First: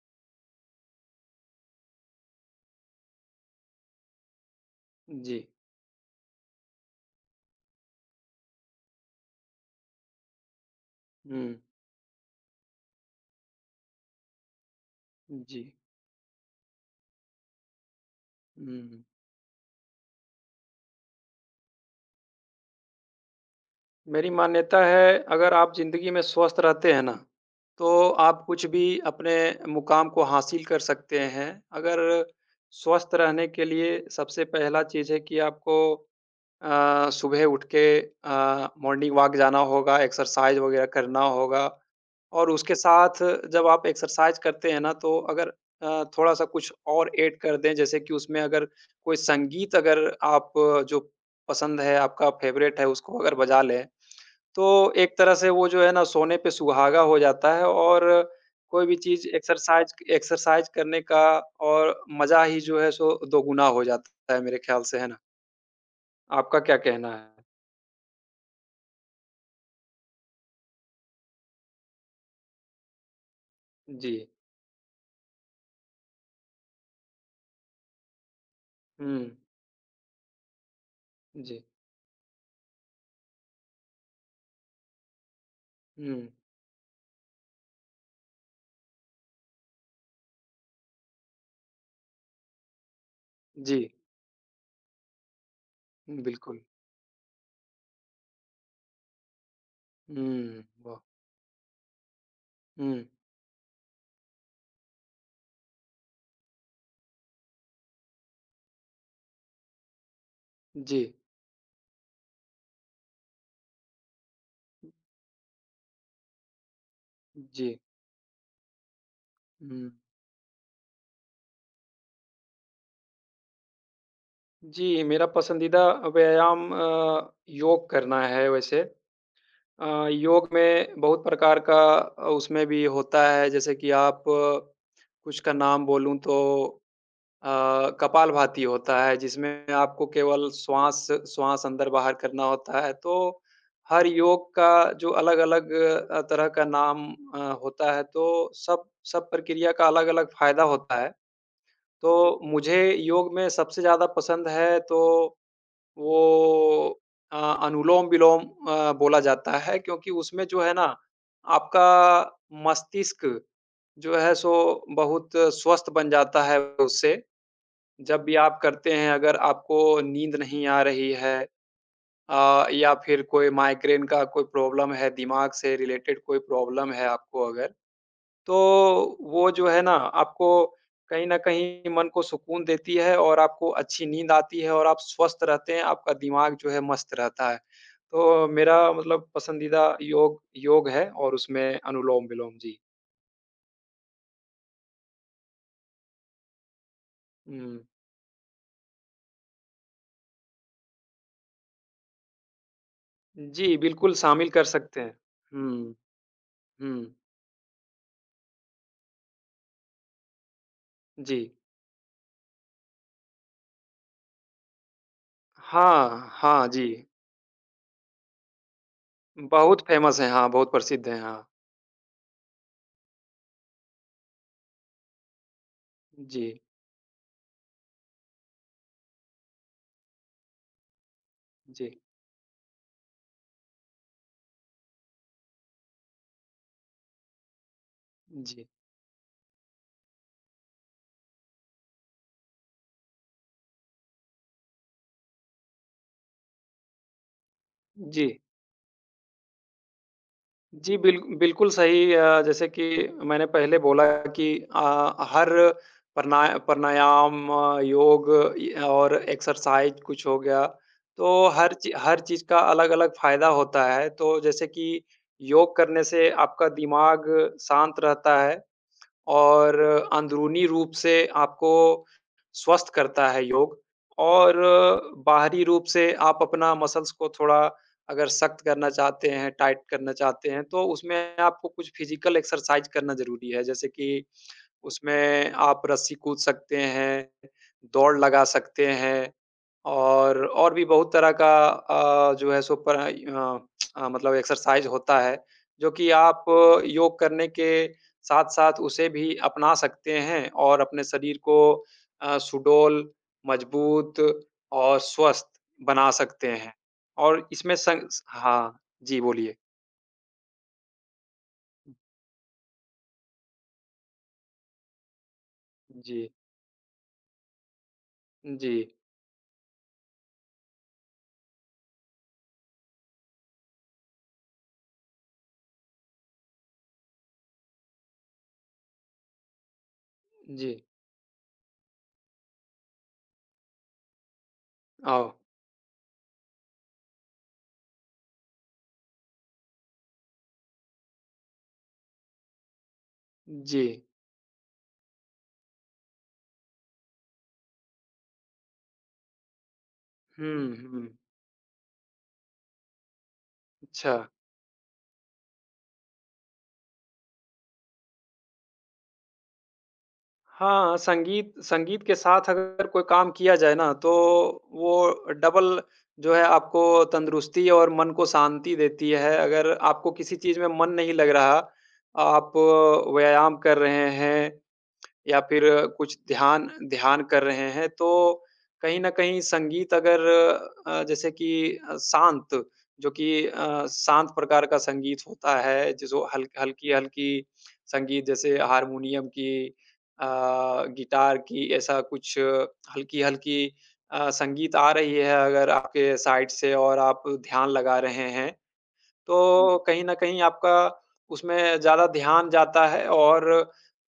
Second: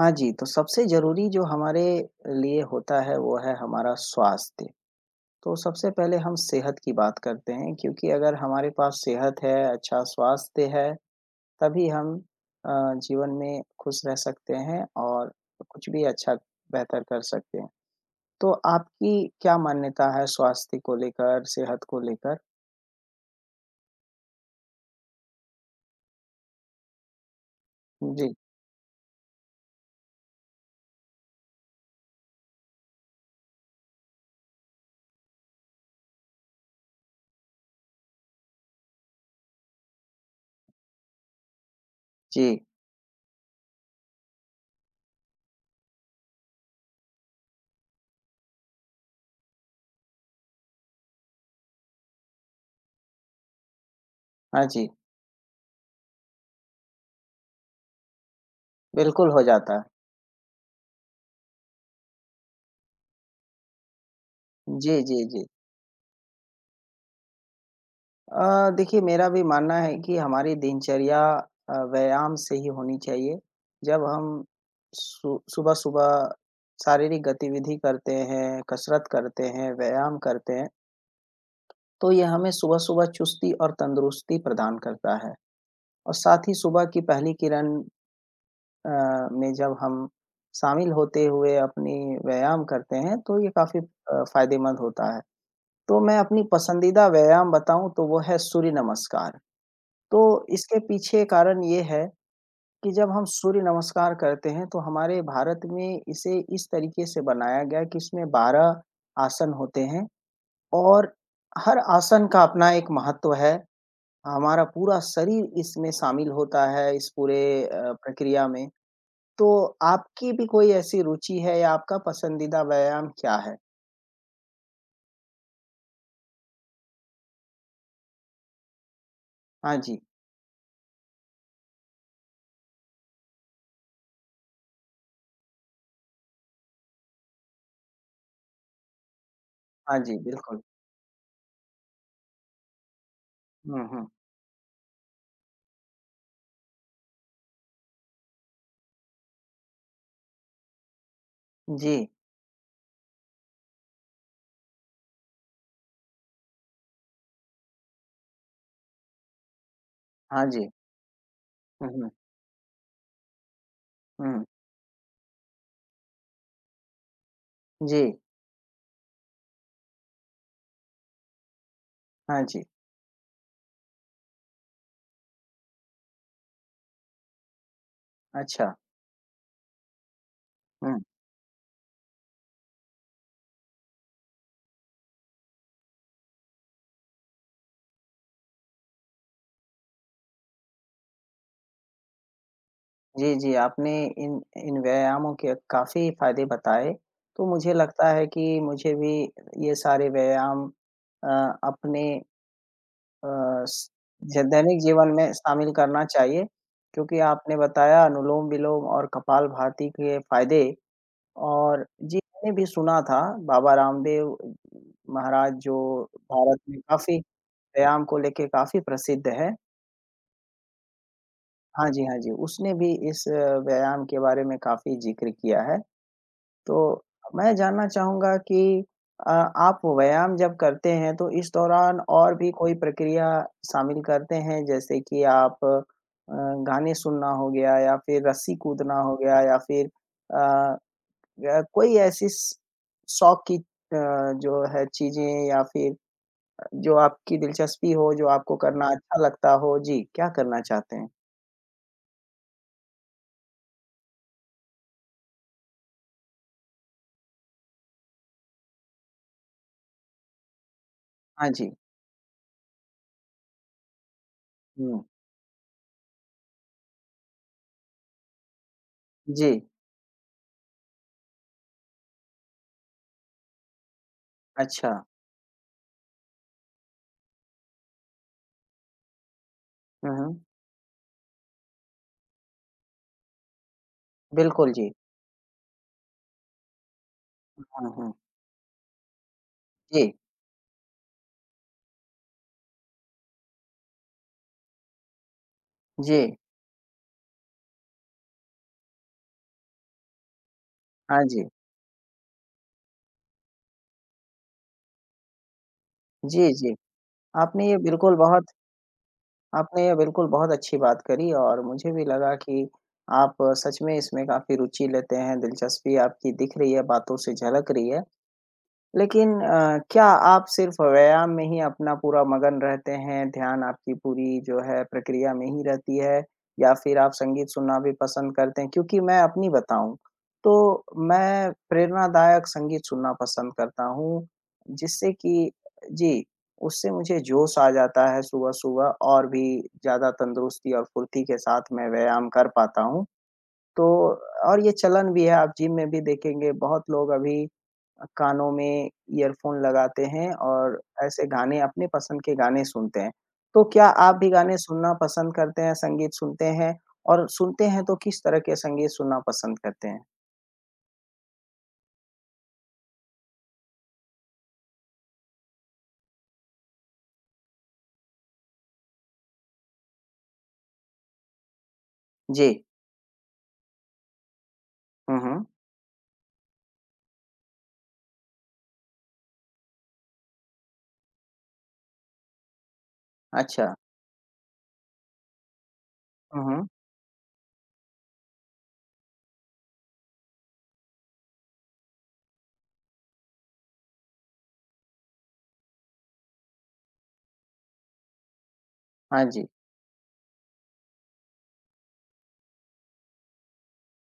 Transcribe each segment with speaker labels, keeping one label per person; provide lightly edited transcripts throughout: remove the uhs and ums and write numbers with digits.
Speaker 1: हाँ जी, तो सबसे ज़रूरी जो हमारे लिए होता है वो है हमारा स्वास्थ्य।
Speaker 2: जी।
Speaker 1: तो सबसे पहले हम सेहत की बात करते हैं क्योंकि अगर हमारे पास सेहत है, अच्छा स्वास्थ्य है,
Speaker 2: हुँ।
Speaker 1: तभी हम जीवन में खुश रह सकते हैं और
Speaker 2: जी।
Speaker 1: कुछ भी अच्छा बेहतर कर सकते हैं। तो
Speaker 2: हुँ।
Speaker 1: आपकी क्या मान्यता है स्वास्थ्य को लेकर, सेहत को लेकर?
Speaker 2: मेरी मान्यता है, अगर आप ज़िंदगी में स्वस्थ रहते हैं ना, तो
Speaker 1: जी,
Speaker 2: आप कुछ भी अपने मुक़ाम को हासिल कर सकते हैं। अगर स्वस्थ रहने के लिए सबसे पहला चीज़ है कि आपको सुबह उठ के मॉर्निंग वॉक जाना होगा, एक्सरसाइज़ वग़ैरह करना होगा और
Speaker 1: जी।
Speaker 2: उसके साथ जब आप एक्सरसाइज़ करते हैं ना, तो अगर थोड़ा-सा कुछ और ऐड कर दें, जैसे कि उसमें अगर कोई संगीत अगर आप जो पसंद है, आपका फ़ेवरेट है, उसको अगर बजा लें तो
Speaker 1: हाँ जी,
Speaker 2: एक तरह से वो जो है ना सोने पे सुहागा हो जाता है और कोई भी चीज़
Speaker 1: बिल्कुल हो जाता है।
Speaker 2: एक्सरसाइज़ एक्सरसाइज़ करने का और मज़ा ही जो है सो दोगुना हो जाता है मेरे ख़्याल
Speaker 1: जी,
Speaker 2: से, है ना?
Speaker 1: जी, जी।
Speaker 2: आपका क्या कहना है?
Speaker 1: देखिए मेरा भी मानना है कि हमारी दिनचर्या व्यायाम से ही होनी चाहिए। जब
Speaker 2: जी।
Speaker 1: हम सु सुबह-सुबह शारीरिक गतिविधि करते हैं, कसरत
Speaker 2: हुँ।
Speaker 1: करते हैं, व्यायाम करते हैं,
Speaker 2: जी।
Speaker 1: तो ये हमें सुबह-सुबह चुस्ती और तंदुरुस्ती प्रदान करता है। और
Speaker 2: हुँ।
Speaker 1: साथ ही सुबह की पहली किरण अ, में जब हम शामिल होते हुए अपनी व्यायाम करते हैं, तो ये काफ़ी
Speaker 2: जी।
Speaker 1: फ़ायदेमंद होता है। तो मैं अपनी
Speaker 2: बिल्कुल।
Speaker 1: पसंदीदा व्यायाम बताऊँ तो वो है सूर्य नमस्कार। तो
Speaker 2: हुँ,
Speaker 1: इसके
Speaker 2: वाह!
Speaker 1: पीछे कारण ये है कि
Speaker 2: हुँ।
Speaker 1: जब हम सूर्य नमस्कार करते हैं तो हमारे भारत में इसे इस तरीके से बनाया गया कि इसमें 12 आसन होते हैं
Speaker 2: जी।
Speaker 1: और हर आसन का अपना एक महत्व है। हमारा पूरा शरीर इसमें शामिल होता है इस पूरे
Speaker 2: जी।
Speaker 1: प्रक्रिया में। तो
Speaker 2: हुँ।
Speaker 1: आपकी भी कोई ऐसी रुचि है या आपका पसंदीदा व्यायाम क्या है?
Speaker 2: जी, मेरा पसंदीदा व्यायाम योग करना है वैसे।
Speaker 1: हाँ जी।
Speaker 2: योग में बहुत प्रकार का उसमें भी होता है जैसे कि आप कुछ का नाम बोलूँ तो अ, कपालभाति होता है जिसमें
Speaker 1: हाँ
Speaker 2: आपको
Speaker 1: जी,
Speaker 2: केवल
Speaker 1: बिल्कुल।
Speaker 2: श्वास श्वास अंदर-बाहर करना होता है। तो
Speaker 1: हुँ, हुँ।
Speaker 2: हर योग का जो अलग-अलग तरह का नाम अ, होता है तो सब सब प्रक्रिया का अलग-अलग फ़ायदा होता है।
Speaker 1: जी।
Speaker 2: तो मुझे योग में सबसे ज़्यादा पसंद है तो वो अ, अनुलोम-विलोम बोला जाता है क्योंकि
Speaker 1: हाँ
Speaker 2: उसमें जो
Speaker 1: जी।
Speaker 2: है ना,
Speaker 1: हुँ, हुँ।
Speaker 2: आपका मस्तिष्क जो है
Speaker 1: हुँ।
Speaker 2: सो बहुत स्वस्थ बन जाता है उससे।
Speaker 1: जी।
Speaker 2: जब भी आप करते हैं अगर आपको नींद नहीं आ रही है
Speaker 1: हाँ जी।
Speaker 2: या फिर कोई माइग्रेन का कोई प्रॉब्लम है, दिमाग से रिलेटेड कोई प्रॉब्लम है आपको अगर तो
Speaker 1: अच्छा।
Speaker 2: वो जो है ना आपको
Speaker 1: हुँ।
Speaker 2: कहीं न कहीं मन को सुकून देती है और आपको अच्छी नींद आती है और आप स्वस्थ रहते हैं, आपका दिमाग जो है मस्त रहता है। तो मेरा मतलब पसंदीदा योग योग है और उसमें अनुलोम-विलोम जी।
Speaker 1: जी, जी, आपने इन इन व्यायामों के काफ़ी फ़ायदे बताए, तो मुझे
Speaker 2: हुँ,
Speaker 1: लगता है कि मुझे भी ये सारे व्यायाम अ, अपने अ,
Speaker 2: जी,
Speaker 1: स
Speaker 2: बिल्कुल
Speaker 1: ज
Speaker 2: शामिल कर
Speaker 1: दैनिक
Speaker 2: सकते
Speaker 1: जीवन
Speaker 2: हैं।
Speaker 1: में शामिल
Speaker 2: हुँ,
Speaker 1: करना चाहिए,
Speaker 2: हुँ,
Speaker 1: क्योंकि आपने बताया अनुलोम-विलोम और कपालभाति के फ़ायदे
Speaker 2: जी।
Speaker 1: और जी, मैंने भी सुना था बाबा रामदेव महाराज जो
Speaker 2: हाँ,
Speaker 1: भारत
Speaker 2: हाँ
Speaker 1: में
Speaker 2: जी।
Speaker 1: काफ़ी व्यायाम को लेके काफ़ी प्रसिद्ध हैं।
Speaker 2: बहुत फ़ेमस हैं, हाँ, बहुत प्रसिद्ध हैं, हाँ।
Speaker 1: हाँ जी, हाँ जी, उसने भी इस व्यायाम के बारे में काफ़ी ज़िक्र किया है।
Speaker 2: जी,
Speaker 1: तो मैं जानना चाहूँगा कि आप व्यायाम जब करते हैं तो इस दौरान
Speaker 2: जी,
Speaker 1: और भी कोई प्रक्रिया शामिल करते हैं? जैसे कि आप गाने सुनना हो गया या फिर रस्सी
Speaker 2: जी,
Speaker 1: कूदना हो गया या फिर अ, या कोई ऐसी स शौक की जो है चीज़ें या फिर जो आपकी दिलचस्पी हो, जो
Speaker 2: जी।
Speaker 1: आपको करना अच्छा लगता हो? जी, क्या करना चाहते
Speaker 2: जी,
Speaker 1: हैं?
Speaker 2: बिल्कुल सही जैसे कि मैंने पहले बोला कि हर प्रणा प्राणायाम, योग इ और एक्सरसाइज़ कुछ हो गया, तो
Speaker 1: हाँ जी।
Speaker 2: हर चीज़ का अलग-अलग फ़ायदा होता है। तो जैसे कि
Speaker 1: हुँ।
Speaker 2: योग करने से आपका दिमाग शांत रहता है
Speaker 1: जी,
Speaker 2: और अंदरूनी रूप से आपको स्वस्थ करता है योग और
Speaker 1: अच्छा।
Speaker 2: बाहरी रूप से आप अपना मसल्स को थोड़ा अगर सख्त करना चाहते हैं, टाइट करना
Speaker 1: हुँ, हुँ।
Speaker 2: चाहते हैं, तो उसमें आपको कुछ फिज़िकल एक्सरसाइज़ करना ज़रूरी है। जैसे कि
Speaker 1: बिल्कुल जी।
Speaker 2: उसमें आप रस्सी कूद सकते हैं,
Speaker 1: हुँ, हुँ।
Speaker 2: दौड़ लगा सकते हैं
Speaker 1: जी,
Speaker 2: और भी बहुत तरह का जो है सो पर मतलब एक्सरसाइज़ होता है, जो कि
Speaker 1: जी।
Speaker 2: आप योग करने के साथ-साथ उसे भी अपना सकते हैं और अपने
Speaker 1: हाँ
Speaker 2: शरीर
Speaker 1: जी।
Speaker 2: को सुडौल, मजबूत और स्वस्थ बना सकते
Speaker 1: जी,
Speaker 2: हैं
Speaker 1: जी।
Speaker 2: और
Speaker 1: आपने
Speaker 2: इसमें
Speaker 1: ये
Speaker 2: संग
Speaker 1: बिल्कुल
Speaker 2: स
Speaker 1: बहुत
Speaker 2: हाँ, जी बोलिए।
Speaker 1: आपने ये बिल्कुल बहुत अच्छी बात करी और मुझे भी लगा कि आप सच में इसमें काफ़ी रुचि लेते हैं, दिलचस्पी
Speaker 2: जी,
Speaker 1: आपकी दिख रही है, बातों से झलक रही है।
Speaker 2: जी,
Speaker 1: लेकिन क्या आप सिर्फ़ व्यायाम में ही अपना पूरा मगन रहते हैं, ध्यान आपकी पूरी जो है प्रक्रिया में ही रहती है या फिर आप संगीत सुनना भी पसंद करते हैं? क्योंकि मैं अपनी बताऊँ,
Speaker 2: जी।
Speaker 1: तो मैं प्रेरणादायक संगीत सुनना पसंद करता हूँ, जिससे
Speaker 2: औ
Speaker 1: कि जी, उससे मुझे जोश आ जाता है सुबह-सुबह और भी ज़्यादा तंदुरुस्ती और फुर्ती के साथ मैं व्यायाम कर पाता हूँ।
Speaker 2: जी।
Speaker 1: तो और ये चलन भी है, आप जिम में भी देखेंगे बहुत लोग अभी कानों में ईयरफ़ोन लगाते हैं
Speaker 2: हुँ,
Speaker 1: और
Speaker 2: हुँ।
Speaker 1: ऐसे गाने अपने पसंद के गाने सुनते हैं। तो क्या
Speaker 2: अच्छा,
Speaker 1: आप भी गाने सुनना पसंद करते हैं, संगीत सुनते हैं? और सुनते हैं तो किस तरह के संगीत सुनना पसंद करते हैं?
Speaker 2: हाँ, संगीत संगीत के साथ अगर कोई काम किया जाए ना, तो वो डबल जो है आपको तंदुरुस्ती और मन को शांति देती है। अगर आपको किसी चीज़ में मन नहीं लग रहा,
Speaker 1: जी।
Speaker 2: आप व्यायाम कर रहे हैं
Speaker 1: हुँ,
Speaker 2: या
Speaker 1: हुँ।
Speaker 2: फिर कुछ ध्यान ध्यान कर रहे हैं, तो कहीं न कहीं संगीत अगर जैसे कि शांत जो कि
Speaker 1: अच्छा।
Speaker 2: शांत प्रकार का संगीत होता है, जो
Speaker 1: हुँ,
Speaker 2: हल
Speaker 1: हुँ।
Speaker 2: हल्की-हल्की संगीत जैसे हारमोनियम की गिटार की ऐसा कुछ हल्की-हल्की संगीत आ रही है अगर आपके साइड से और आप ध्यान लगा रहे हैं, हुँ।
Speaker 1: हाँ जी।
Speaker 2: तो कहीं न कहीं आपका उसमें ज़्यादा ध्यान जाता है और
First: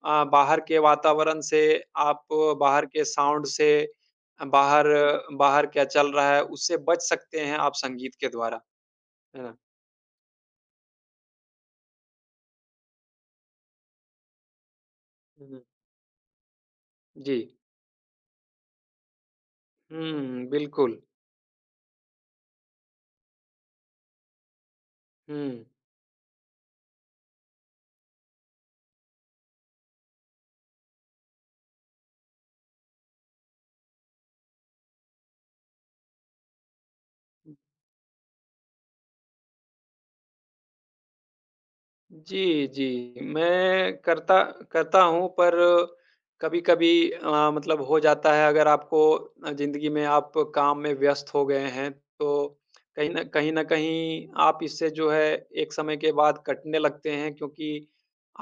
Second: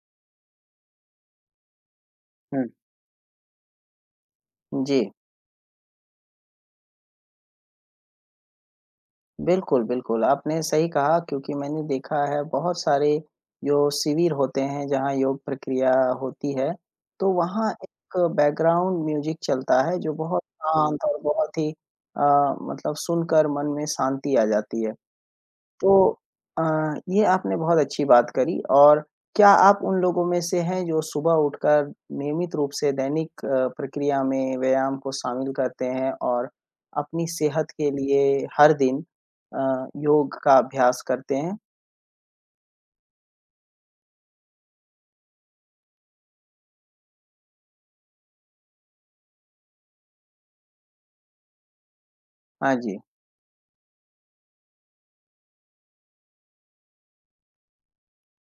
Speaker 2: बाहर के वातावरण से, आप
Speaker 1: हुँ,
Speaker 2: बाहर के साउंड से, बाहर
Speaker 1: जी।
Speaker 2: हुँ। बाहर क्या चल रहा है, उससे बच सकते हैं आप संगीत के द्वारा, है ना?
Speaker 1: बिल्कुल, बिल्कुल, आपने सही कहा क्योंकि मैंने देखा है बहुत सारे जो शिविर होते हैं जहाँ योग
Speaker 2: हुँ,
Speaker 1: प्रक्रिया होती है, तो
Speaker 2: जी।
Speaker 1: वहाँ एक बैकग्राउंड म्यूज़िक चलता है जो बहुत
Speaker 2: हुँ, बिल्कुल।
Speaker 1: शांत और बहुत ही अ, मतलब सुनकर मन में शांति आ जाती है।
Speaker 2: हुँ।
Speaker 1: तो अ, ये आपने बहुत अच्छी बात करी और क्या आप उन लोगों में से हैं जो सुबह उठकर नियमित रूप से दैनिक प्रक्रिया में व्यायाम को शामिल करते हैं और अपनी सेहत के लिए हर दिन योग का अभ्यास करते हैं?
Speaker 2: जी, जी। मैं करता करता हूँ पर कभी-कभी मतलब हो जाता है अगर आपको ज़िंदगी में आप काम में व्यस्त हो गए हैं, तो
Speaker 1: हाँ जी,
Speaker 2: कहीं न कहीं आप इससे जो है एक समय के बाद कटने लगते हैं क्योंकि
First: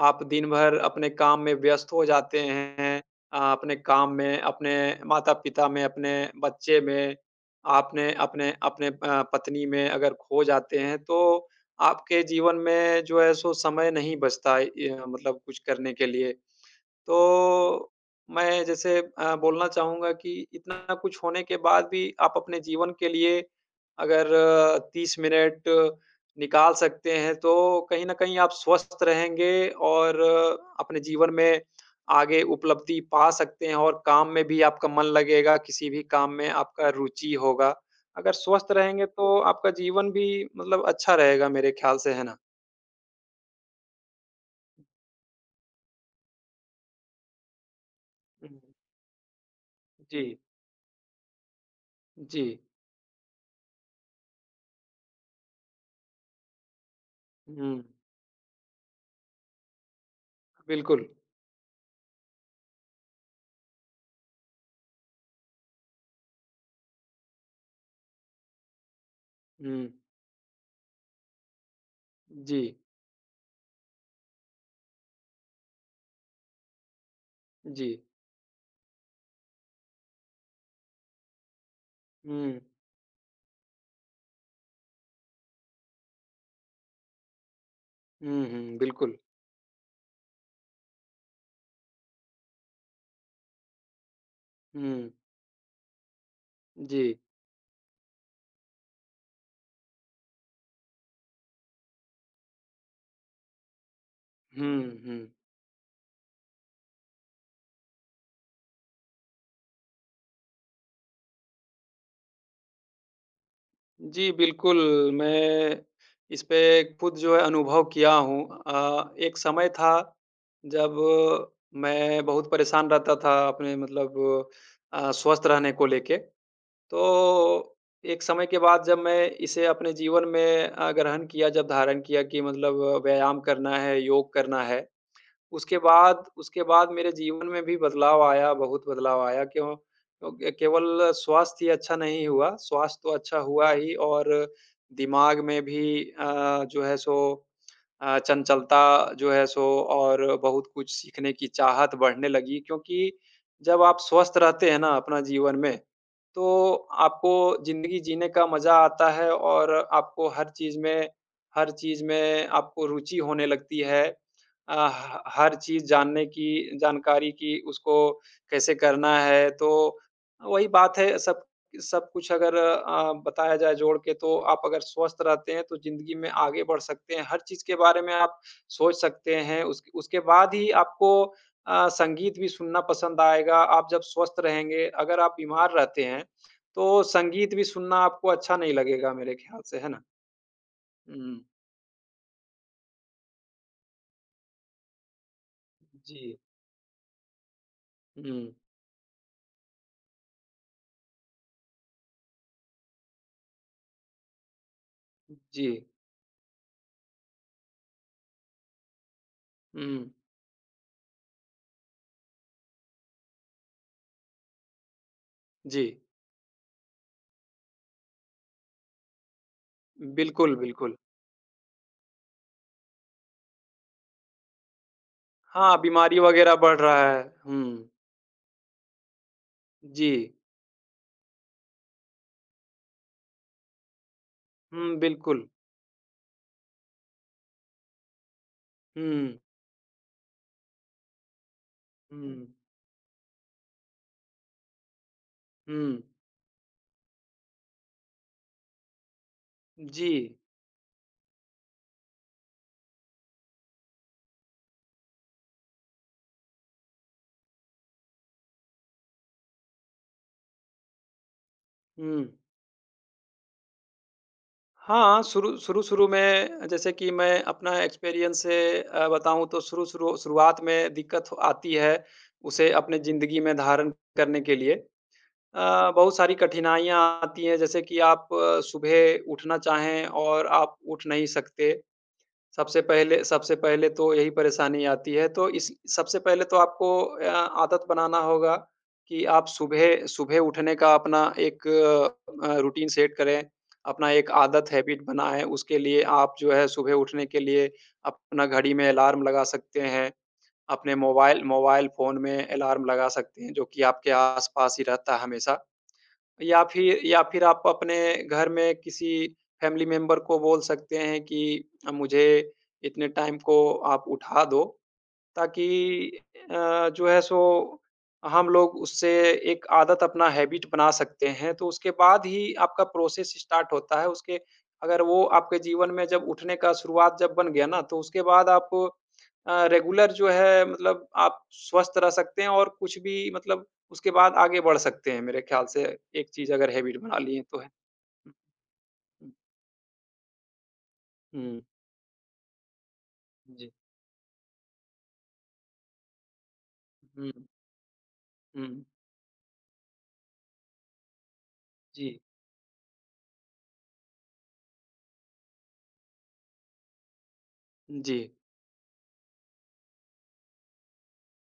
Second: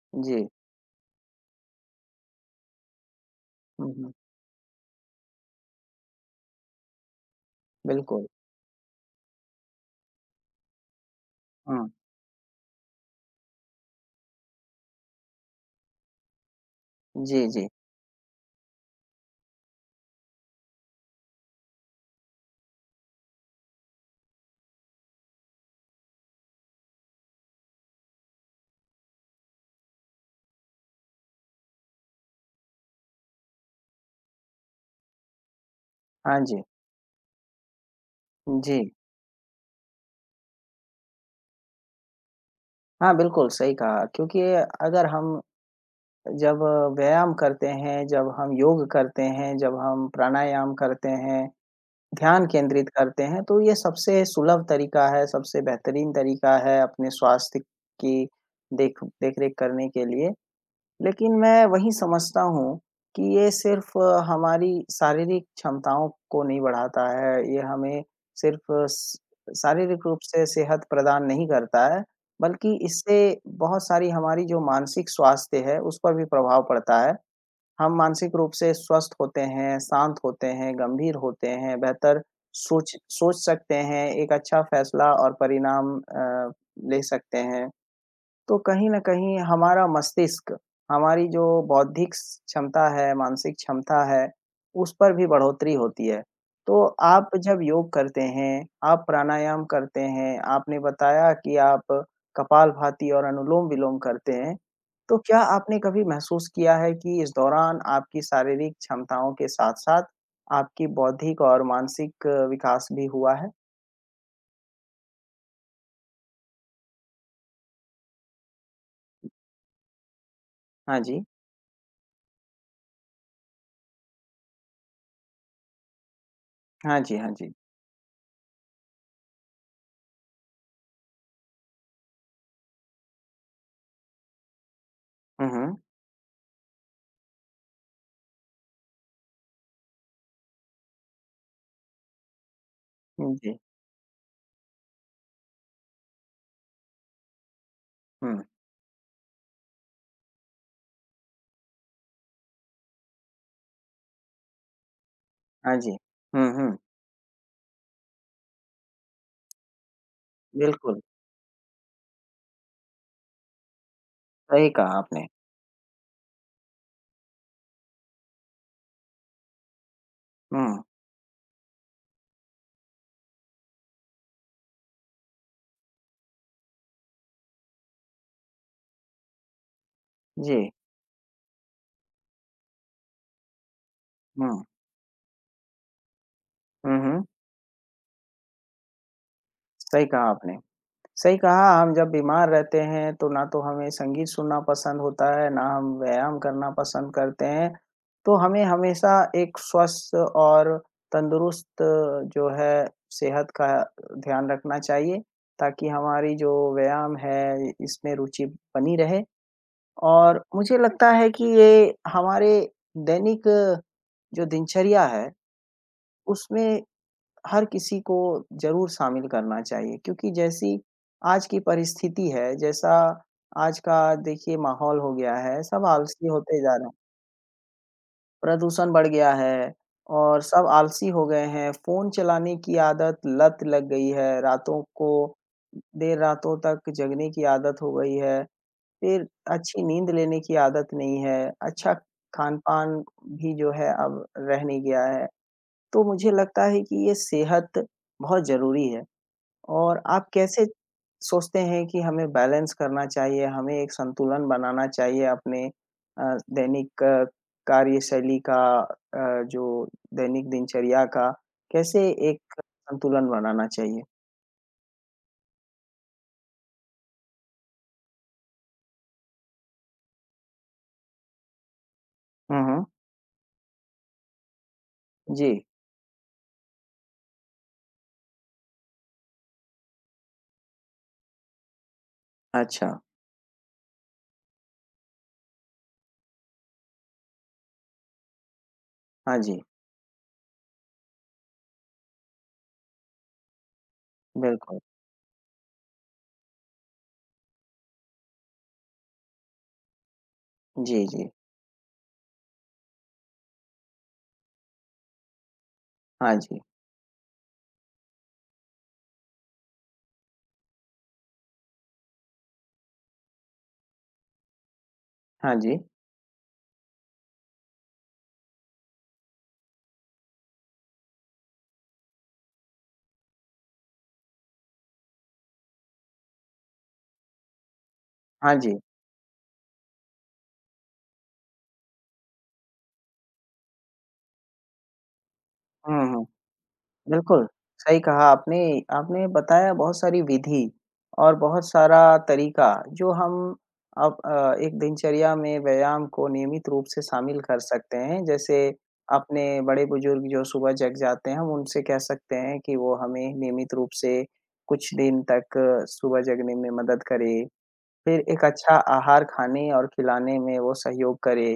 Speaker 2: आप
Speaker 1: जी।
Speaker 2: दिन भर अपने काम में व्यस्त हो जाते हैं। अपने
Speaker 1: हुँ,
Speaker 2: काम
Speaker 1: हुँ।
Speaker 2: में, अपने माता-पिता में, अपने बच्चे में, आपने
Speaker 1: बिल्कुल।
Speaker 2: अपने अपने पत्नी में अगर खो जाते हैं तो
Speaker 1: हुँ।
Speaker 2: आपके जीवन में जो है सो समय नहीं बचता इ मतलब कुछ करने के लिए।
Speaker 1: जी, जी।
Speaker 2: तो मैं जैसे बोलना चाहूँगा कि इतना कुछ होने के बाद भी आप अपने जीवन के लिए अगर 30 मिनट निकाल सकते हैं, तो कहीं न कहीं आप स्वस्थ रहेंगे और अपने जीवन में आगे उपलब्धि पा सकते हैं और काम में भी आपका मन लगेगा, किसी भी काम
Speaker 1: हाँ
Speaker 2: में
Speaker 1: जी।
Speaker 2: आपका रुचि होगा। अगर स्वस्थ
Speaker 1: जी।
Speaker 2: रहेंगे तो आपका जीवन भी मतलब अच्छा रहेगा मेरे ख्याल से, है ना?
Speaker 1: हाँ, बिल्कुल सही कहा क्योंकि अगर हम जब व्यायाम करते हैं, जब
Speaker 2: हुँ,
Speaker 1: हम योग करते हैं, जब हम
Speaker 2: जी,
Speaker 1: प्राणायाम करते हैं
Speaker 2: जी।
Speaker 1: ध्यान केंद्रित करते हैं, तो ये सबसे सुलभ तरीका है, सबसे बेहतरीन तरीका है अपने स्वास्थ्य
Speaker 2: हुँ,
Speaker 1: की देख-रेख करने के लिए।
Speaker 2: बिल्कुल।
Speaker 1: लेकिन मैं वही समझता हूँ कि ये सिर्फ़ हमारी शारीरिक क्षमताओं को नहीं बढ़ाता है, ये हमें सिर्फ़ स
Speaker 2: हुँ।
Speaker 1: शारीरिक रूप से सेहत प्रदान नहीं करता है,
Speaker 2: जी,
Speaker 1: बल्कि इससे बहुत सारी हमारी जो मानसिक स्वास्थ्य है, उस पर भी प्रभाव पड़ता है।
Speaker 2: जी।
Speaker 1: हम मानसिक रूप से स्वस्थ होते हैं, शांत होते हैं, गंभीर होते हैं, बेहतर
Speaker 2: हुँ।
Speaker 1: सोच सोच सकते हैं, एक अच्छा फैसला और परिणाम ले सकते हैं।
Speaker 2: हुँ,
Speaker 1: तो
Speaker 2: हुँ,
Speaker 1: कहीं न
Speaker 2: बिल्कुल।
Speaker 1: कहीं हमारा मस्तिष्क, हमारी जो बौद्धिक क्षमता है, मानसिक क्षमता है, उस
Speaker 2: हुँ,
Speaker 1: पर भी बढ़ोतरी होती है। तो
Speaker 2: जी।
Speaker 1: आप जब योग करते हैं, आप प्राणायाम करते हैं, आपने बताया कि आप कपालभाति और अनुलोम-विलोम करते हैं।
Speaker 2: हुँ,
Speaker 1: तो
Speaker 2: हुँ।
Speaker 1: क्या आपने कभी महसूस किया है कि इस दौरान आपकी शारीरिक क्षमताओं के साथ-साथ आपकी बौद्धिक और मानसिक विकास भी हुआ है?
Speaker 2: जी, बिल्कुल, मैं इस पे खुद जो है अनुभव किया हूँ। एक समय था जब
Speaker 1: हाँ जी।
Speaker 2: मैं बहुत परेशान रहता था अपने मतलब स्वस्थ रहने को लेके।
Speaker 1: हाँ जी, हाँ जी।
Speaker 2: तो एक समय के बाद जब मैं इसे अपने जीवन में ग्रहण किया, जब धारण किया कि मतलब व्यायाम करना है, योग करना है,
Speaker 1: हुँ, हुँ।
Speaker 2: उसके बाद मेरे जीवन में भी बदलाव आया, बहुत बदलाव आया क्योंकि केवल स्वास्थ्य ही अच्छा नहीं हुआ, स्वास्थ्य तो
Speaker 1: हुँ,
Speaker 2: अच्छा
Speaker 1: जी।
Speaker 2: हुआ ही और दिमाग में भी जो है सो
Speaker 1: हुँ।
Speaker 2: चंचलता जो है सो और बहुत कुछ सीखने की चाहत बढ़ने लगी क्योंकि जब आप स्वस्थ रहते हैं ना अपना जीवन
Speaker 1: हाँ
Speaker 2: में,
Speaker 1: जी। हुँ,
Speaker 2: तो
Speaker 1: हुँ।
Speaker 2: आपको ज़िंदगी जीने का मज़ा आता है और आपको
Speaker 1: बिल्कुल,
Speaker 2: हर चीज़ में आपको रुचि होने लगती है।
Speaker 1: सही कहा
Speaker 2: ह
Speaker 1: आपने।
Speaker 2: हर चीज़ जानने की जानकारी की उसको कैसे करना है, तो वही
Speaker 1: हुँ,
Speaker 2: बात है सब सब कुछ अगर बताया जाए जोड़ के तो आप अगर स्वस्थ रहते हैं तो ज़िंदगी में आगे बढ़ सकते हैं। हर चीज़ के बारे में आप सोच सकते हैं। उस उसके बाद
Speaker 1: जी,
Speaker 2: ही आपको संगीत भी सुनना पसंद आएगा। आप जब स्वस्थ
Speaker 1: हुँ,
Speaker 2: रहेंगे, अगर आप बीमार रहते हैं
Speaker 1: हुँ,
Speaker 2: तो
Speaker 1: हुँ,
Speaker 2: संगीत भी सुनना आपको अच्छा नहीं लगेगा मेरे ख़्याल से, है ना?
Speaker 1: सही कहा आपने। सही
Speaker 2: हुँ,
Speaker 1: कहा हम जब बीमार रहते हैं तो ना तो हमें संगीत सुनना पसंद होता है, ना हम
Speaker 2: जी।
Speaker 1: व्यायाम करना पसंद करते हैं। तो
Speaker 2: हुँ,
Speaker 1: हमें हमेशा एक स्वस्थ और तंदुरुस्त जो है सेहत का ध्यान रखना चाहिए
Speaker 2: जी।
Speaker 1: ताकि हमारी जो व्यायाम है इसमें रुचि बनी रहे
Speaker 2: हुँ,
Speaker 1: और मुझे लगता है कि ये हमारे दैनिक जो दिनचर्या है
Speaker 2: जी।
Speaker 1: उसमें हर किसी को ज़रूर शामिल करना चाहिए क्योंकि
Speaker 2: बिल्कुल,
Speaker 1: जैसी
Speaker 2: बिल्कुल।
Speaker 1: आज की परिस्थिति है, जैसा आज का देखिए माहौल हो गया है,
Speaker 2: हाँ,
Speaker 1: सब
Speaker 2: बीमारी
Speaker 1: आलसी
Speaker 2: वग़ैरह
Speaker 1: होते जा
Speaker 2: बढ़
Speaker 1: रहे हैं।
Speaker 2: रहा है। हुँ,
Speaker 1: प्रदूषण बढ़ गया है
Speaker 2: जी।
Speaker 1: और सब आलसी हो गए हैं, फ़ोन चलाने की आदत लत लग गई है, रातों
Speaker 2: हुँ,
Speaker 1: को
Speaker 2: बिल्कुल।
Speaker 1: देर रातों तक जगने की आदत हो गई है, फिर
Speaker 2: हुँ,
Speaker 1: अच्छी नींद लेने की आदत नहीं है, अच्छा
Speaker 2: हुँ।
Speaker 1: खान-पान भी जो है अब रह नहीं गया है।
Speaker 2: हुँ।
Speaker 1: तो मुझे लगता है कि ये सेहत बहुत ज़रूरी है। और
Speaker 2: जी।
Speaker 1: आप कैसे सोचते हैं कि हमें बैलेंस करना चाहिए, हमें एक संतुलन बनाना चाहिए अपने अ, दैनिक कार्यशैली का जो दैनिक दिनचर्या का, कैसे
Speaker 2: हुँ।
Speaker 1: एक संतुलन बनाना चाहिए?
Speaker 2: हाँ, शुरू-शुरू में जैसे कि मैं अपना एक्सपीरियंस से बताऊँ तो शुरू-शुरू शुरुआत में दिक्कत आती है,
Speaker 1: हुँ,
Speaker 2: उसे
Speaker 1: हुँ।
Speaker 2: अपने ज़िंदगी में धारण करने के लिए।
Speaker 1: जी,
Speaker 2: बहुत सारी कठिनाइयाँ आती हैं जैसे कि आप सुबह उठना चाहें और आप उठ नहीं सकते। सबसे
Speaker 1: अच्छा।
Speaker 2: पहले सबसे पहले तो यही परेशानी आती है, तो इस सबसे पहले तो आपको आदत बनाना होगा कि
Speaker 1: हाँ
Speaker 2: आप
Speaker 1: जी,
Speaker 2: सुबह सुबह उठने का अपना एक रूटीन सेट करें, अपना एक आदत
Speaker 1: बिल्कुल।
Speaker 2: हैबिट बनाएँ। उसके लिए आप जो है सुबह उठने के लिए अपना घड़ी में अलार्म लगा सकते हैं, अपने
Speaker 1: जी, जी।
Speaker 2: मोबाइल मोबाइल फ़ोन में अलार्म लगा सकते हैं, जो कि आपके आस-पास ही रहता है हमेशा।
Speaker 1: हाँ जी,
Speaker 2: या फिर आप अपने घर में किसी फैमिली मेंबर को बोल सकते हैं कि मुझे इतने टाइम को आप उठा दो
Speaker 1: हाँ
Speaker 2: ताकि
Speaker 1: जी,
Speaker 2: जो है सो हम लोग उससे एक आदत अपना हैबिट बना सकते हैं। तो उसके बाद ही आपका प्रोसेस स्टार्ट होता है। उसके अगर वो आपके जीवन में जब उठने का शुरुआत जब बन गया ना, तो उसके बाद
Speaker 1: हाँ
Speaker 2: आप
Speaker 1: जी।
Speaker 2: रेगुलर जो है मतलब आप स्वस्थ रह सकते हैं और कुछ भी मतलब उसके बाद आगे बढ़ सकते हैं मेरे ख्याल से
Speaker 1: हुँ, हुँ।
Speaker 2: एक चीज़ अगर हैबिट बना लिए
Speaker 1: बिल्कुल,
Speaker 2: तो है।
Speaker 1: सही कहा आपने। आपने
Speaker 2: हुँ,
Speaker 1: बताया बहुत सारी विधि और
Speaker 2: हुँ,
Speaker 1: बहुत सारा तरीका जो हम
Speaker 2: हुँ, जी।
Speaker 1: अब एक दिनचर्या में व्यायाम को नियमित रूप से
Speaker 2: हुँ,
Speaker 1: शामिल कर सकते हैं। जैसे
Speaker 2: हुँ,
Speaker 1: अपने बड़े-बुजुर्ग जो सुबह जग जाते हैं, हम उनसे कह
Speaker 2: जी,
Speaker 1: सकते हैं कि वो हमें नियमित रूप से कुछ दिन तक सुबह जगने में मदद करें।
Speaker 2: जी।
Speaker 1: फिर एक अच्छा आहार खाने और खिलाने में वो सहयोग करे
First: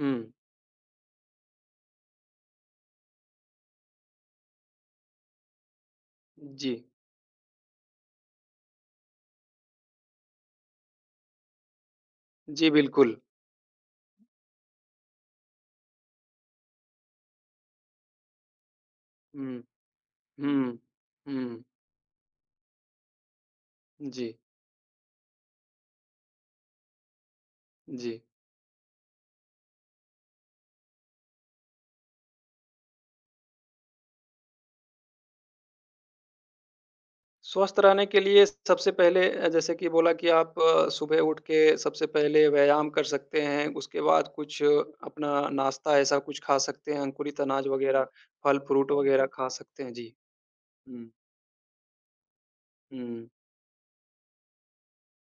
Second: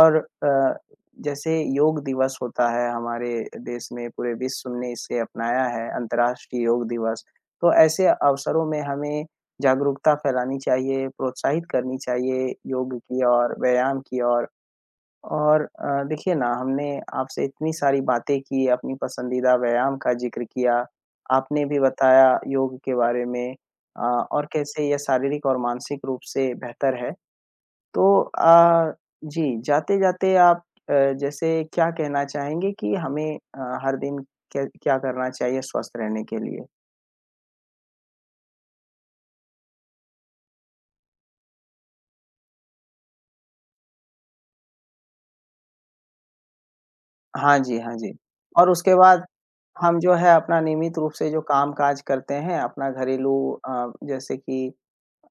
Speaker 2: हुँ,
Speaker 1: अ, जैसे योग दिवस होता है हमारे देश में, पूरे विश्व ने इसे अपनाया है अंतर्राष्ट्रीय
Speaker 2: जी,
Speaker 1: योग दिवस। तो ऐसे अवसरों में हमें जागरूकता फैलानी चाहिए, प्रोत्साहित करनी चाहिए
Speaker 2: जी
Speaker 1: योग
Speaker 2: बिल्कुल।
Speaker 1: की ओर, व्यायाम की ओर और देखिए ना हमने आपसे इतनी सारी बातें की, अपनी पसंदीदा
Speaker 2: हुँ।
Speaker 1: व्यायाम का ज़िक्र
Speaker 2: हुँ।
Speaker 1: किया,
Speaker 2: हुँ।
Speaker 1: आपने भी बताया योग के बारे में अ,
Speaker 2: जी,
Speaker 1: और कैसे यह शारीरिक और मानसिक रूप से बेहतर है। तो
Speaker 2: जी।
Speaker 1: जी, जाते-जाते आप अ, जैसे क्या कहना चाहेंगे कि हमें हर दिन क्या क्या करना चाहिए स्वस्थ रहने के लिए?
Speaker 2: स्वस्थ रहने के लिए सबसे पहले जैसे कि बोला कि आप सुबह उठ के सबसे पहले व्यायाम कर सकते हैं, उसके बाद कुछ अपना नाश्ता ऐसा कुछ खा सकते हैं, अंकुरित
Speaker 1: हाँ
Speaker 2: अनाज
Speaker 1: जी, हाँ
Speaker 2: वग़ैरह,
Speaker 1: जी। और
Speaker 2: फल-फ्रूट
Speaker 1: उसके बाद
Speaker 2: वग़ैरह खा सकते हैं।
Speaker 1: हम
Speaker 2: जी।
Speaker 1: जो है अपना नियमित
Speaker 2: हुँ,
Speaker 1: रूप से जो काम-काज करते हैं, अपना
Speaker 2: हुँ।
Speaker 1: घरेलू जैसे कि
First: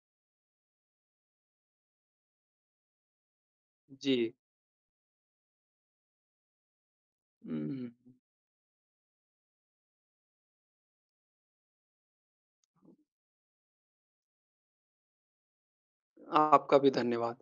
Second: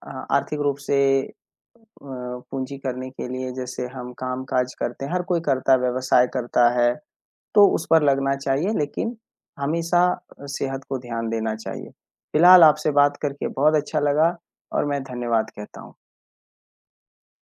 Speaker 1: आर्थिक रूप से पूँजी करने के लिए जैसे हम
Speaker 2: जी।
Speaker 1: काम-काज करते हैं, हर कोई करता है, व्यवसाय करता है, तो
Speaker 2: हुँ,
Speaker 1: उस
Speaker 2: हुँ,
Speaker 1: पर लगना चाहिए लेकिन हमेशा सेहत को ध्यान देना चाहिए। फ़िलहाल आपसे
Speaker 2: हुँ।
Speaker 1: बात करके बहुत अच्छा लगा और मैं धन्यवाद कहता हूँ।
Speaker 2: आपका भी धन्यवाद।